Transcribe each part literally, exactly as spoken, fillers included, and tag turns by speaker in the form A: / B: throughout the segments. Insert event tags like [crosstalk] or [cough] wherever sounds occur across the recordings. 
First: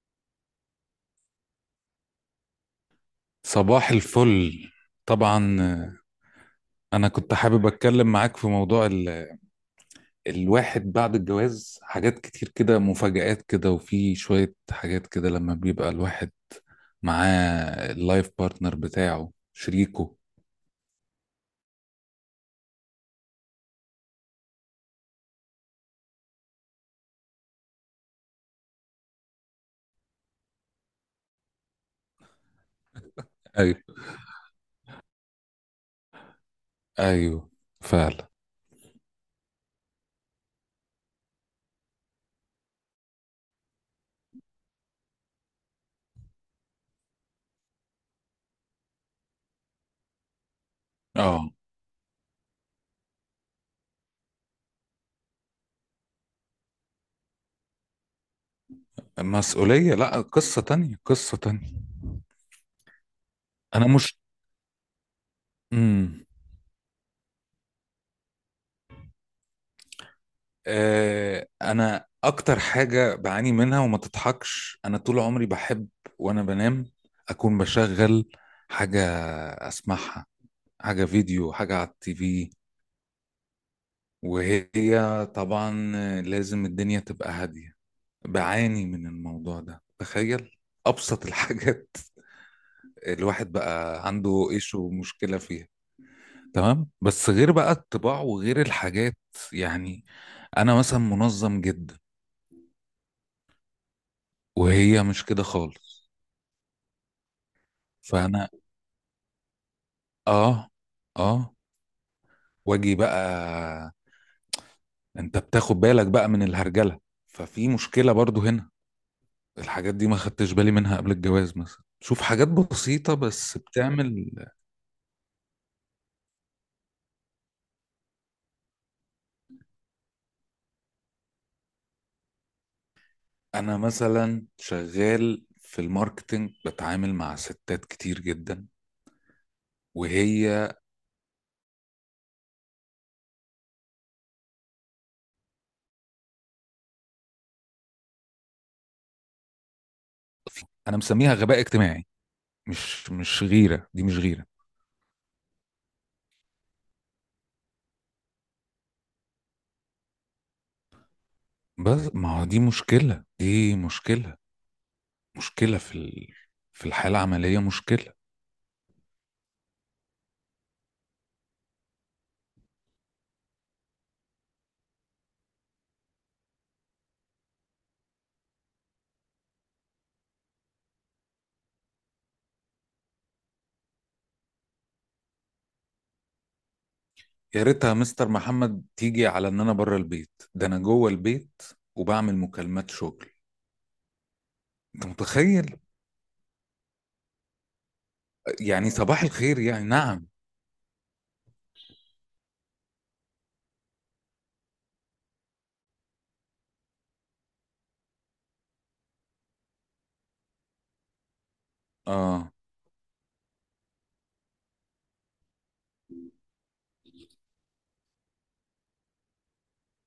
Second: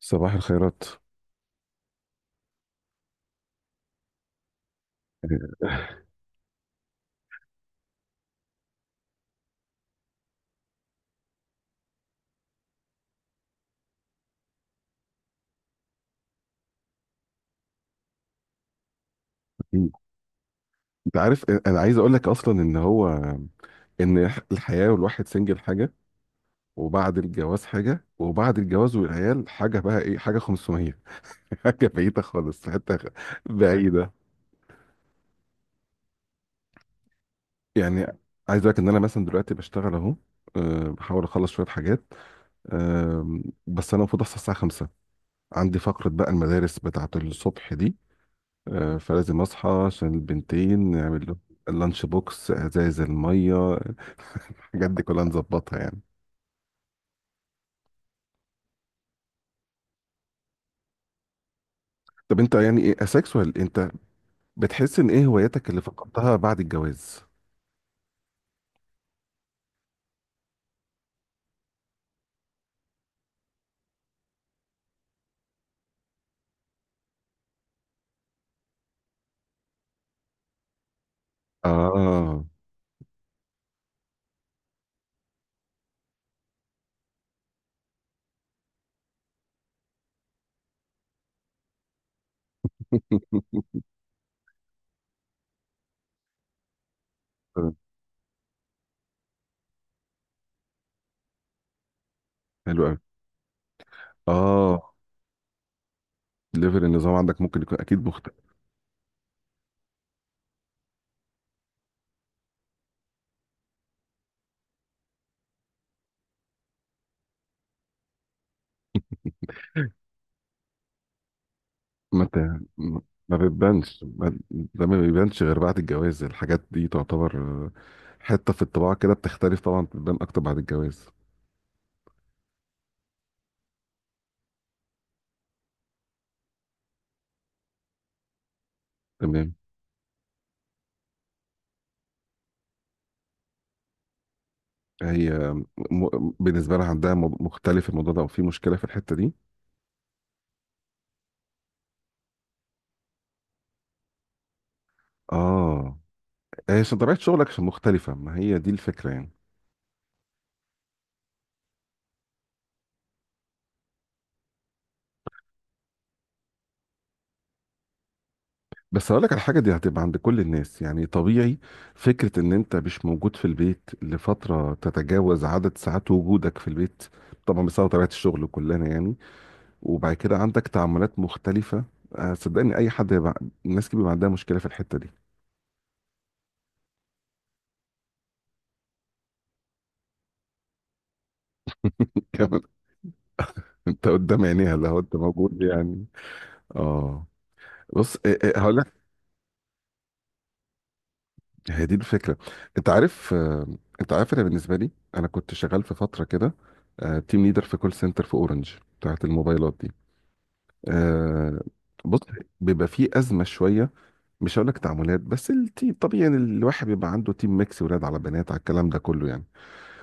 A: صباح الخيرات.
B: صباح الفل. طبعا
A: آه،
B: آه، انا كنت حابب اتكلم معاك في موضوع ال... الواحد بعد الجواز حاجات كتير كده، مفاجآت كده، وفي شوية حاجات كده لما بيبقى الواحد معاه اللايف بارتنر بتاعه،
A: انت
B: شريكه.
A: عارف، انا عايز اقول لك اصلا ان هو ان الحياه والواحد سنجل حاجه، وبعد الجواز حاجه، وبعد الجواز والعيال حاجه، بقى ايه حاجه خمسمية. [laughs] حاجه بعيده خالص في حته خ-
B: ايوه،
A: بعيده
B: ايوه،
A: يعني.
B: فعلا
A: عايز اقول لك ان انا مثلا دلوقتي بشتغل اهو. أه، بحاول اخلص شويه حاجات. أه، بس انا المفروض اصحى الساعه خمسة، عندي فقره بقى المدارس بتاعه الصبح دي. أه، فلازم اصحى عشان البنتين نعمل لهم
B: اه
A: اللانش بوكس، ازايز الميه، الحاجات دي كلها نظبطها يعني.
B: مسؤولية، لا قصة تانية قصة تانية.
A: طب انت يعني ايه اسكسوال
B: انا
A: انت؟
B: مش
A: بتحس ان ايه هواياتك اللي
B: مم.
A: فقدتها بعد الجواز؟
B: آه، انا اكتر حاجه بعاني منها وما تضحكش، انا طول عمري بحب وانا بنام اكون بشغل حاجه اسمعها، حاجه فيديو، حاجه على التي
A: اه.
B: في. وهي طبعا لازم الدنيا تبقى هاديه. بعاني من الموضوع ده، تخيل، ابسط الحاجات. [laughs] الواحد
A: [laughs]
B: بقى عنده ايش ومشكله فيها. تمام، بس غير بقى الطباع وغير الحاجات، يعني انا مثلا منظم جدا
A: حلو قوي. اه.
B: وهي مش كده خالص.
A: ليفل النظام عندك ممكن يكون اكيد مختلف.
B: فانا اه اه واجي بقى، انت بتاخد بالك بقى من الهرجله، ففي مشكله برضو هنا. الحاجات دي ما خدتش بالي منها قبل الجواز، مثلا شوف
A: ما انت
B: حاجات بسيطه
A: ما
B: بس
A: بتبانش،
B: بتعمل.
A: ما- ده ما بيبانش غير بعد الجواز. الحاجات دي تعتبر آه، حته في الطباع كده بتختلف طبعا، بتبان اكتر بعد الجواز.
B: انا مثلا شغال في الماركتينج، بتعامل مع ستات كتير جدا،
A: تمام.
B: وهي
A: هي م... بالنسبه لها عندها مو- مختلف الموضوع ده، او في مشكله في الحته دي.
B: انا مسميها غباء اجتماعي. مش مش غيره، دي مش غيره.
A: اه. هي عشان طبيعة شغلك، عشان مختلفة، ما هي دي الفكرة يعني.
B: بس ما هو دي مشكله، دي مشكله، مشكله في ال... في الحاله العمليه مشكله.
A: بس هقول لك على حاجة دي هتبقى عند كل الناس يعني طبيعي. فكرة ان انت مش موجود في البيت لفترة تتجاوز عدد ساعات وجودك في البيت، طبعا بسبب طبيعة الشغل كلنا يعني. وبعد كده عندك تعاملات مختلفة. آه، صدقني اي حد هيبقى، الناس كتير بيبقى عندها مشكلة في الحتة دي.
B: يا ريتها مستر محمد تيجي على ان انا بره البيت، ده انا جوه البيت
A: [laughs]
B: وبعمل
A: كمان
B: مكالمات شغل،
A: انت قدام عينيها لو
B: انت
A: انت موجود
B: متخيل؟
A: يعني. اه. بص آه، آه، هقول،
B: يعني صباح الخير، يعني نعم.
A: هي دي الفكرة. انت عارف، آه، انت عارف انا بالنسبة لي، انا كنت شغال في فترة كده تيم ليدر في كول سنتر في اورنج بتاعت الموبايلات دي. آه، بص،
B: اه
A: بيبقى فيه أزمة شوية. مش هقول لك تعاملات، بس التيم طبيعي يعني، الواحد بيبقى عنده تيم ميكس ولاد على بنات على الكلام ده كله يعني.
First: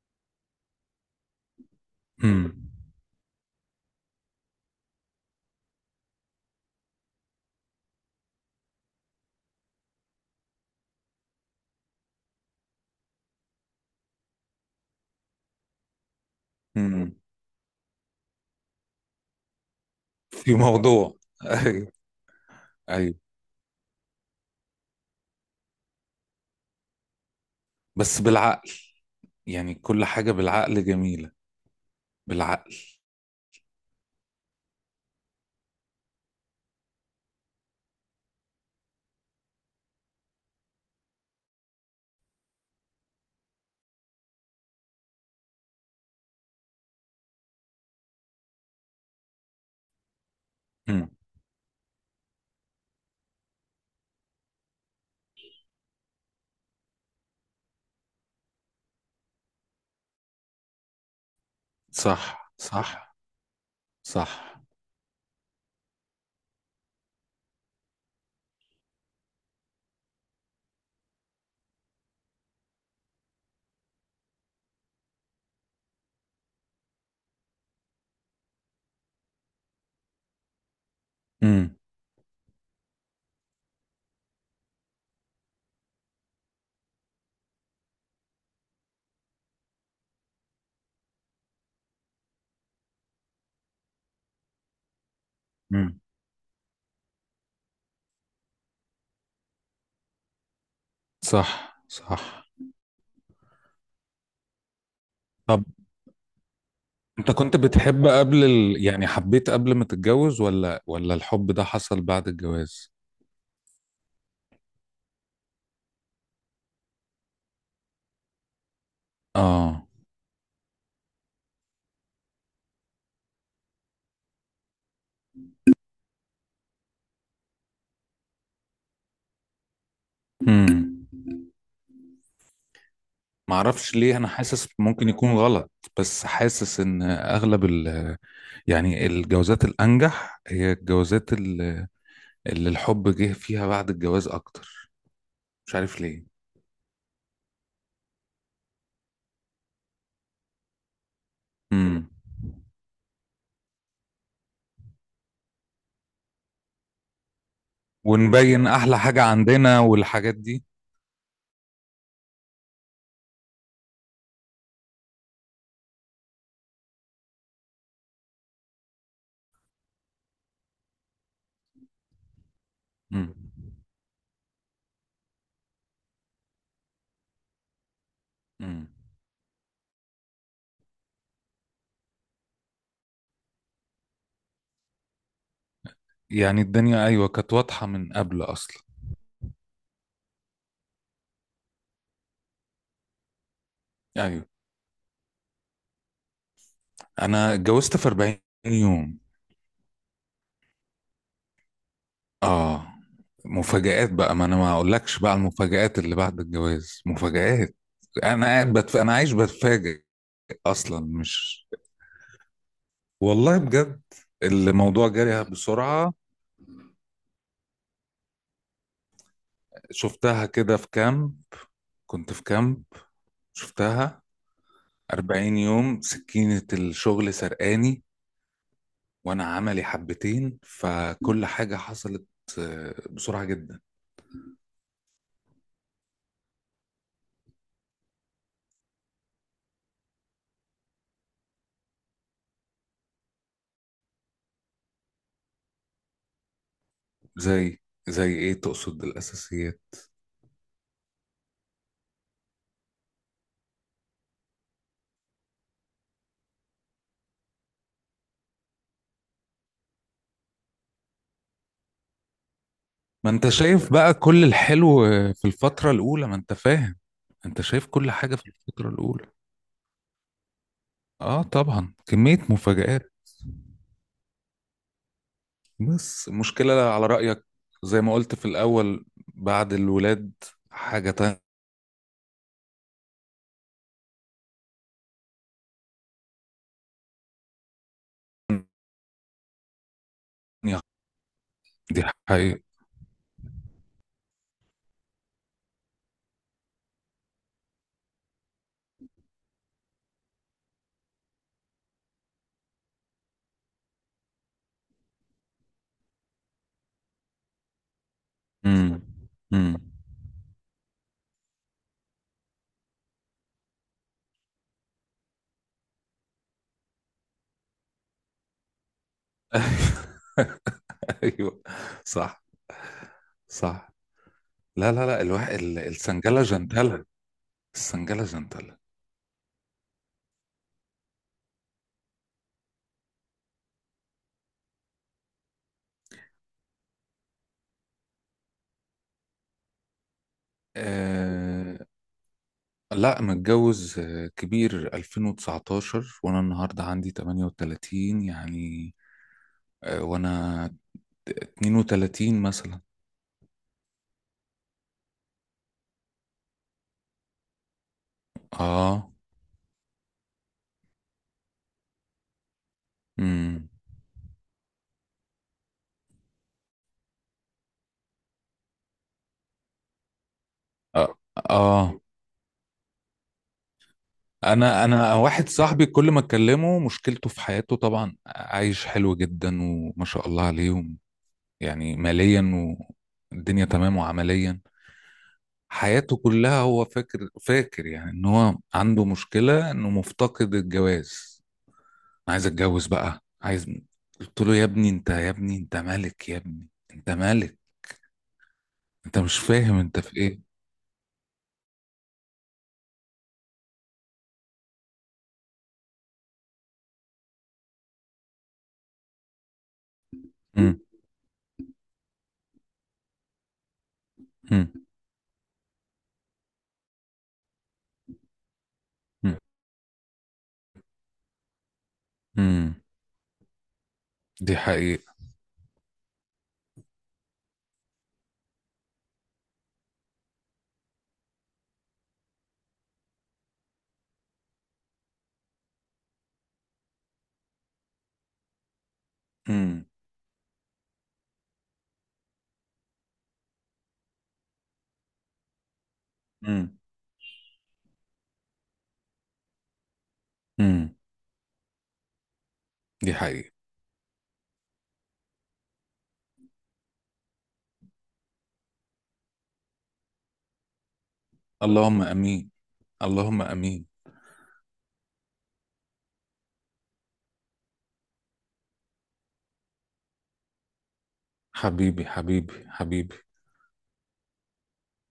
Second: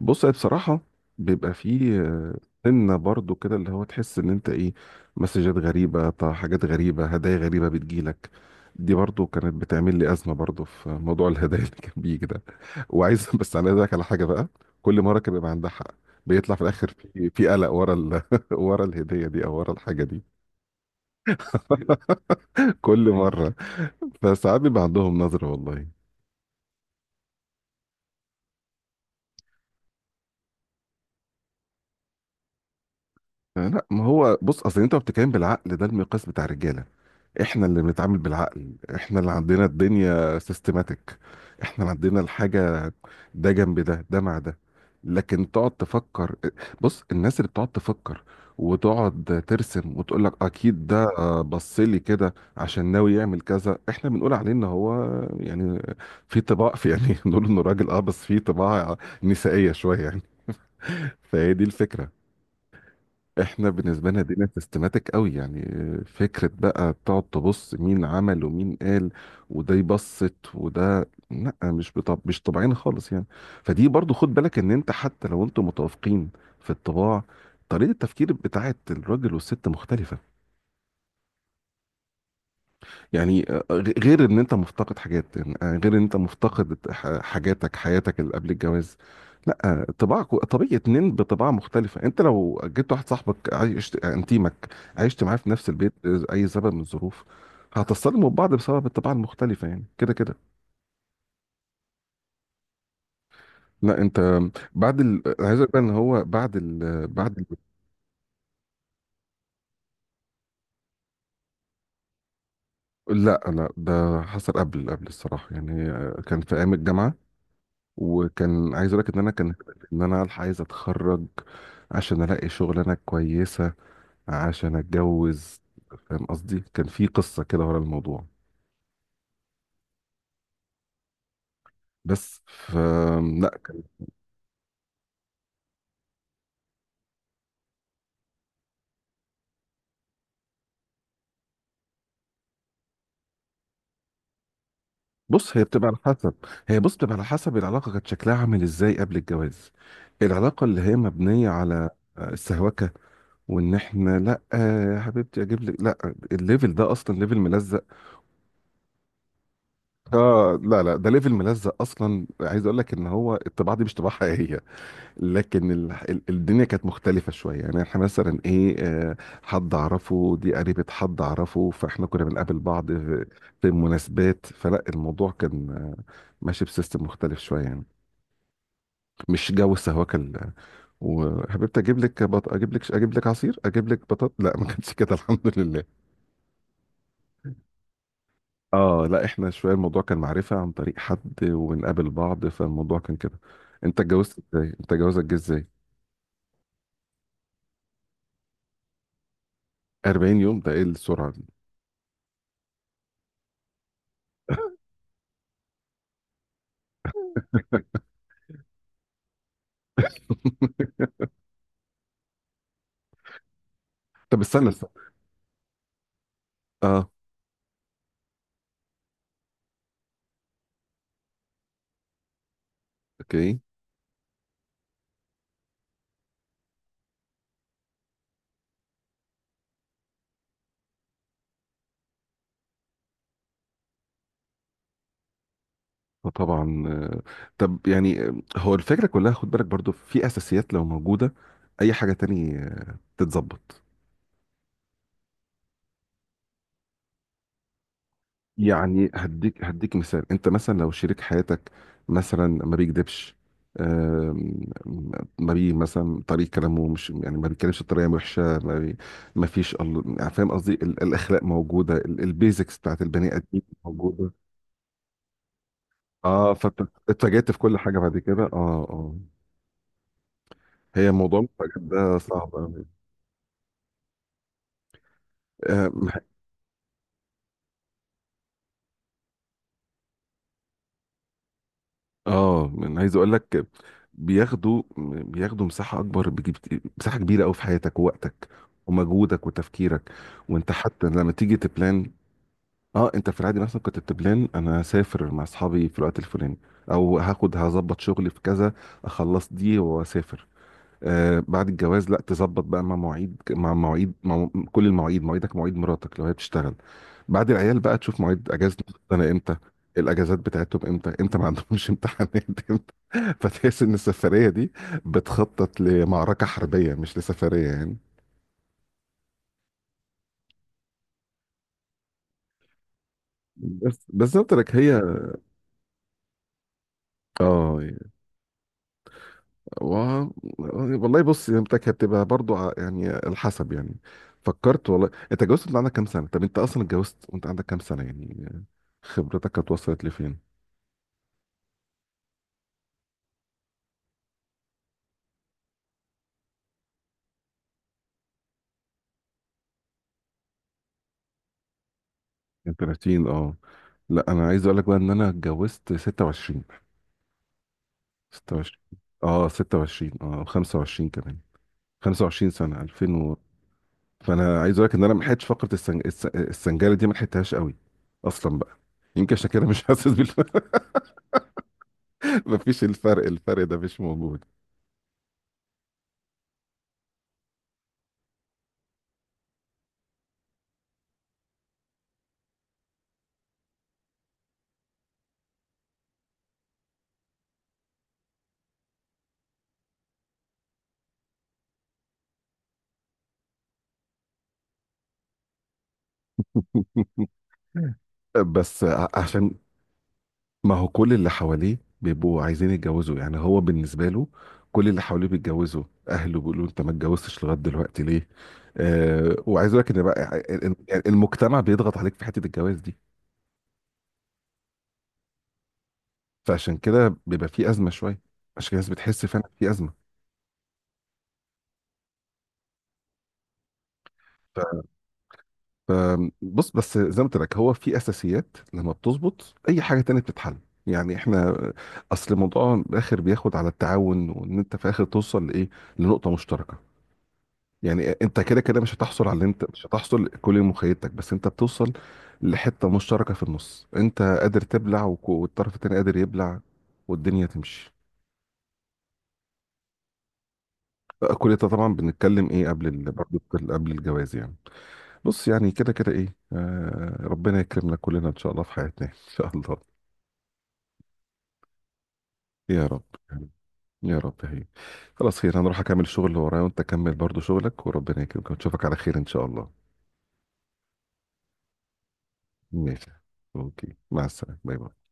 A: بص هي بصراحة بيبقى فيه آه،
B: امم
A: سنة برضو كده اللي هو تحس ان انت ايه، مسجات غريبة، طا- حاجات غريبة، هدايا غريبة بتجيلك. دي برضو كانت بتعمل لي أزمة برضو في موضوع [laughs] الهدايا اللي كان بيجي ده. وعايز [laughs] بس انا عايز أقولك على حاجة بقى، كل مرة كان بيبقى عندها حق. بيطلع في الآخر
B: امم
A: في في قلق ورا ال... [laughs] ورا الهدية دي أو ورا الحاجة دي.
B: في موضوع [laughs] ايوه،
A: [laughs] كل
B: ايوه،
A: مرة. فساعات بيبقى عندهم نظرة والله.
B: بس بالعقل. يعني كل حاجة بالعقل جميلة، بالعقل.
A: آه، لا ما هو بص اصل انت بتتكلم بالعقل، ده المقياس بتاع الرجاله. احنا اللي بنتعامل بالعقل، احنا اللي عندنا الدنيا سيستماتيك، احنا اللي عندنا الحاجة ده جنب ده، ده مع ده. لكن تقعد تفكر، بص الناس اللي بتقعد تفكر وتقعد ترسم وتقول لك اكيد ده
B: امم
A: بص لي كده عشان ناوي يعمل كذا، احنا بنقول عليه ان هو يعني في طباع، في يعني [laughs] بنقول انه راجل اه بس في طباع نسائية شوية يعني. فهي دي الفكرة.
B: صح، صح،
A: احنا بالنسبه لنا دينا
B: صح.
A: سيستماتيك قوي يعني. آه، فكره بقى تقعد تبص مين عمل ومين قال، وده يبسط وده لا، مش بطب... مش طبيعيين خالص يعني. فدي برضو خد بالك ان انت حتى لو انتوا متوافقين في الطباع، طريقه التفكير بتاعت الراجل والست مختلفه
B: امم
A: يعني. آه، غ- غير ان انت مفتقد حاجات يعني، آه، غير ان انت مفتقد ح- حاجاتك حياتك اللي قبل الجواز. لا آه، طباعك طبيعي اتنين بطباعة مختلفة. انت لو جبت واحد صاحبك عايش آه، انتيمك، عشت معاه في نفس البيت
B: امم
A: آه، اي سبب من الظروف، هتتصدموا ببعض بسبب الطباع المختلفة يعني كده كده.
B: صح، صح.
A: لا انت بعد ال... أنا عايز
B: طب،
A: اقول بقى ان هو بعد ال...
B: انت
A: بعد ال...
B: كنت بتحب قبل ال... يعني حبيت قبل ما تتجوز، ولا ولا الحب ده حصل بعد الجواز؟
A: لا لا، ده حصل قبل قبل الصراحة يعني، آه، كان في ايام الجامعة. وكان عايز اقول لك ان انا كان
B: اه
A: ان انا الحق عايز اتخرج عشان الاقي شغلانه كويسه عشان اتجوز. فاهم قصدي، كان في قصه كده ورا الموضوع.
B: امم
A: بس ف لا.
B: معرفش ليه، انا حاسس ممكن يكون غلط، بس حاسس ان اغلب ال، يعني الجوازات الانجح هي الجوازات ال- اللي الحب جه فيها بعد الجواز اكتر.
A: بص هي
B: مش
A: بتبقى على
B: عارف ليه.
A: حسب، هي بص بتبقى على حسب العلاقه كانت شكلها عامل ازاي قبل الجواز. العلاقه اللي هي مبنيه على
B: امم
A: السهوكه، وان احنا لا يا حبيبتي اجيب لك، لا، الليفل ده اصلا ليفل ملزق.
B: ونبين احلى حاجة عندنا والحاجات
A: اه
B: دي.
A: لا لا، ده ليفل ملزق اصلا. عايز اقول لك ان هو الطباعه دي مش طباعه حقيقيه. لكن ال... ال- الدنيا كانت مختلفة شوية يعني، احنا مثلا ايه آه، حد اعرفه، دي قريبة حد اعرفه، فاحنا كنا بنقابل بعض في
B: امم
A: في مناسبات، فلا الموضوع كان آه، ماشي بسيستم مختلف شوية يعني،
B: امم
A: مش جو السهوكة ال- وحبيبتي اجيب لك بط... اجيب لك، اجيب لك عصير، اجيب لك بطاط، لا ما كانش كده. [laughs] الحمد لله.
B: يعني الدنيا ايوه كانت واضحة من قبل اصلا.
A: اه لا احنا شوية الموضوع كان معرفة عن طريق حد، وبنقابل بعض، فالموضوع كان كده. انت اتجوزت
B: ايوه،
A: ازاي؟ انت جوازك جه ازاي؟
B: انا اتجوزت في أربعين يوم.
A: أربعين يوم، ده ايه السرعة دي؟
B: اه مفاجآت بقى، ما انا ما اقولكش بقى على المفاجآت اللي بعد الجواز مفاجآت. انا قاعد بتف... انا عايش بتفاجئ
A: [laughs]
B: اصلا، مش، والله بجد.
A: طب استنى استنى.
B: الموضوع جري بسرعة،
A: اه،
B: شفتها كده في كامب، كنت في كامب
A: اوكي.
B: شفتها. أربعين يوم سكينة الشغل سرقاني، وانا عملي حبتين، فكل حاجة حصلت آه، بسرعة جدا.
A: آه، طبعا آه، طب يعني آه، هو الفكره كلها خد بالك برضو في اساسيات لو موجوده اي حاجه تاني آه، تتظبط.
B: زي زي ايه تقصد
A: يعني هديك
B: الاساسيات؟
A: هديك مثال، انت مثلا لو شريك حياتك مثلا ما بيكذبش، آم، ما بي مثلا طريق كلامه مش يعني ما بيتكلمش بطريقه وحشه، ما, بي ما فيش ال- يعني فاهم قصدي ال- الاخلاق موجوده، البيزكس بتاعت البني
B: ما انت
A: ادمين
B: شايف بقى
A: موجوده.
B: كل الحلو في الفترة الأولى، ما انت
A: اه
B: فاهم،
A: فاتجهت في
B: انت
A: كل
B: شايف
A: حاجه
B: كل
A: بعد
B: حاجة
A: كده
B: في
A: اه
B: الفترة
A: اه.
B: الأولى.
A: هي موضوع
B: اه
A: المفاجآت
B: طبعا،
A: ده
B: كمية
A: صعب أوي.
B: مفاجآت.
A: آه مح-
B: بس المشكلة على رأيك، زي ما قلت في الأول، بعد الولاد حاجة تانية.
A: آه، أنا عايز أقول لك، بياخدوا بياخدوا مساحة أكبر، بيجيب مساحة كبيرة أوي في حياتك ووقتك ومجهودك وتفكيرك. وأنت حتى لما تيجي
B: دي
A: تبلان.
B: حقيقة.
A: أه، أنت في العادي مثلا كنت بتبلان، أنا هسافر مع أصحابي في الوقت الفلاني، أو هاخد هظبط شغلي في كذا، أخلص دي وأسافر. آه بعد الجواز لا، تظبط بقى مع مواعيد مع مواعيد مع كل المواعيد، مواعيدك، مواعيد مراتك لو هي بتشتغل، بعد العيال بقى تشوف مواعيد اجازة
B: امم
A: انا امتى،
B: امم
A: الاجازات بتاعتهم امتى، امتى ما عندهمش [laughs] امتحانات امتى، فتحس ان السفرية دي بتخطط لمعركة حربية مش لسفرية يعني.
B: [laughs] ايوه، صح، صح.
A: بس بالظبط لك
B: لا،
A: هي
B: لا، لا، الواحد ال- السنجلة جنتلة.
A: اه.
B: السنجلة جنتلة.
A: و... والله بص هي بتاعك هتبقى برضو ع- يعني على حسب يعني. فكرت والله. انت اتجوزت وانت عندك كام سنة؟ طب انت اصلا اتجوزت وانت عندك كام سنة يعني؟ خبرتك كانت وصلت لفين؟
B: لا، متجوز آه، كبير ألفين وتسعتاشر، وانا النهارده عندي ثمانية وثلاثين يعني. آه، وانا اثنين وثلاثين
A: من
B: مثلا.
A: تلاتين، اه. لا انا عايز اقول لك بقى ان انا اتجوزت ستة وعشرين، ستة وعشرين.
B: اه
A: اه ستة وعشرين اه خمسة وعشرين كمان خمس وعشرين سنة ألفين و...
B: امم
A: فانا عايز اقول لك ان انا ما لحقتش فقرة السنج... الس- السنجارة دي، ما لحقتهاش قوي اصلا بقى. يمكن عشان كده مش حاسس بالفرق.
B: اه آه.
A: [laughs] مفيش الفرق، الفرق ده مش موجود.
B: انا انا واحد صاحبي كل ما اكلمه، مشكلته في حياته طبعا عايش حلو جدا وما شاء الله عليهم، يعني ماليا، والدنيا تمام، وعمليا حياته كلها. هو فاكر فاكر يعني ان هو عنده مشكلة انه مفتقد الجواز، عايز اتجوز بقى، عايز. قلت له يا ابني، انت يا ابني، انت ملك يا ابني، انت ملك.
A: بس ع-
B: انت مش
A: عشان
B: فاهم انت في ايه.
A: ما هو كل اللي حواليه بيبقوا عايزين يتجوزوا، يعني هو بالنسبة له كل اللي حواليه بيتجوزوا، أهله بيقولوا أنت ما اتجوزتش لغاية دلوقتي ليه؟ آه، وعايز أقول لك إن بقى ال- ال-
B: مم.
A: يعني المجتمع بيضغط عليك في حتة الجواز دي.
B: مم.
A: فعشان كده بيبقى في أزمة شوية، عشان كده الناس بتحس
B: مم.
A: فعلا في أزمة.
B: مم. دي حقيقة.
A: آم، بص بس زي ما قلت لك هو في أساسيات لما بتظبط، أي حاجة تانية بتتحل. يعني احنا أصل الموضوع في الآخر بياخد على التعاون، وإن أنت في الآخر توصل لإيه؟ لنقطة مشتركة. يعني انت كده كده مش هتحصل على اللي انت
B: مم.
A: مش هتحصل كل مخيلتك، بس انت بتوصل لحتة مشتركة في النص، انت قادر تبلع وك- والطرف التاني قادر يبلع،
B: مم.
A: والدنيا تمشي.
B: مم.
A: آه، كل ده طبعا بنتكلم ايه قبل ال...
B: دي
A: برضه
B: حقيقة.
A: قبل قبل الجواز يعني. بص يعني كده كده ايه آه ربنا يكرمنا كلنا ان شاء الله في حياتنا. [laughs] ان شاء الله.
B: اللهم امين.
A: يا رب.
B: اللهم امين.
A: يا رب. هي خلاص خير، انا اروح اكمل الشغل اللي ورايا، وانت كمل برضه شغلك، وربنا يكرمك، ونشوفك على خير ان شاء الله.
B: حبيبي، حبيبي،
A: ماشي.
B: حبيبي.
A: اوكي مع السلامة. باي باي.